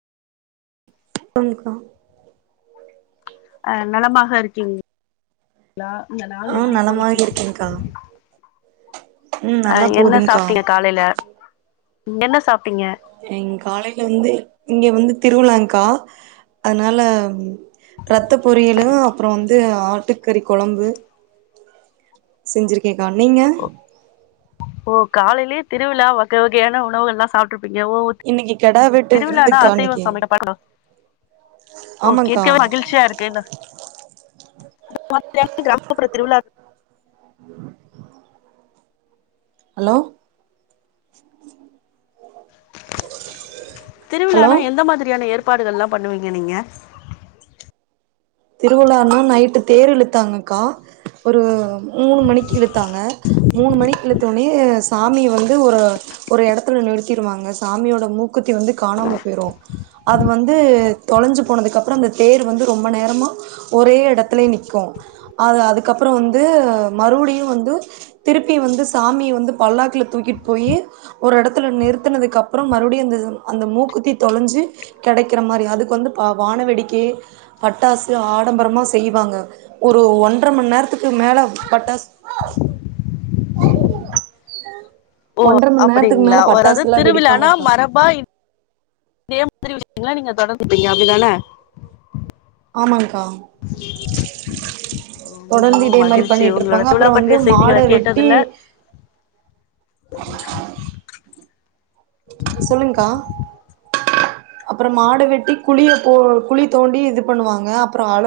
[unintelligible] கா அ நலமாக இருக்கீங் [inaudible] ளா இந்த ஆ நாள் எப்டி நலமாக போயிட்ருக் இருக்கேங்க்கா ம் அ நல்லா என்ன போகுதுங்க்கா சாப்ட்டீங்க காலைல என்ன சாப்ட்டீங்க எங் காலைல வந்து இங்க வந்து திருவிழாங்க்கா அதனால ரத்த பொரியலு அப்பற வந்து ஆட்டுக்கறி கொழம்பு செஞ்சிருக்கேக்கா நீங்க ஓ காலைலேயே திருவிழா வகை வகையான உணவுகள்லா சாப்ட்ரு ங்க யவ வோட் இன்னைக்கு கெடா வெட்டு திருவிழானா விருந்துக்கா அசைவ இன்னைக்கு சமைக்க மாட்டோ ஓக்கே ஆமாங்க்கா மிக்க மகிழ்ச்சியா இருக்கு இந்த மத் [inaudible] கிராமப்புற திருவிழாக் ஹலோ ஹலோ திருவிழானா எந்த மாதிரியான ஏற்பாடுகள்லா பண்ணுவீங்க நீங்க திருவிழானா நைட்டு தேர் இழுத்தாங்கக்கா ஒரு மூணு மணிக்கு இழுத்தாங்க மூணு மணிக்கு இழுத்தோனே சாமி வந்து ஒரு ஒரு எடத்துல நிறுத்திருவாங்க சாமியோட மூக்குத்தி வந்து காணாம போயிரு அது வந்து தொலஞ்சு போனதுக்குக்கப்றோ அந்த தேர் வந்து ரொம்ப நேரமா ஒரே எடத்துலே நிக்கு அது அதுக்கப்றோ வந்து மறுபுடியு வந்து திருப்பி வந்து சாமிய வந்து பல்லாக்குல தூக்கிட்டு போயி ஒரு எடத்துல நிறுத்தனதுக்கப்பறம் மறுபடியு அந்த அந்த மூக்குத்தி தொலஞ்சு கெடைக்கிற மாரி அதுக்கு வந்து ப வான வேடிக்கை பட்டாசு ஆடம்பரமா செய்வாங்க ஒரு ஒன்ற மண் நேரத்துக்கு மேல பட்டாசு ஓ ஒன்றரை மண் நேரத்துக்கு அப்படிங்களா மேல ஒரது பட்டாசுல்லா திருவிழானா வெடிப்பாங்க்கா மரபா இதே மாதிரி விஷயங்கள நீங்க தொடர்ந்துப்பீங்க அப்டிதான ஆமாங்க்கா ஓ தொடர்ந்து மிகவும் இதே மாரி மகிழ்ச்சி உங்களோட பண்ணிட்ருப்பாங்க திருவிழா அப்றோ வந்து பற்றிய மாட செய்திகள வெட்டி கேட்டதுல [unintelligible] சொல்லுங்க்கா அப்பறோ மாட வெட்டி குழியப் போ குழி தோண்டி இது பண்ணுவாங்க அப்பறோ அ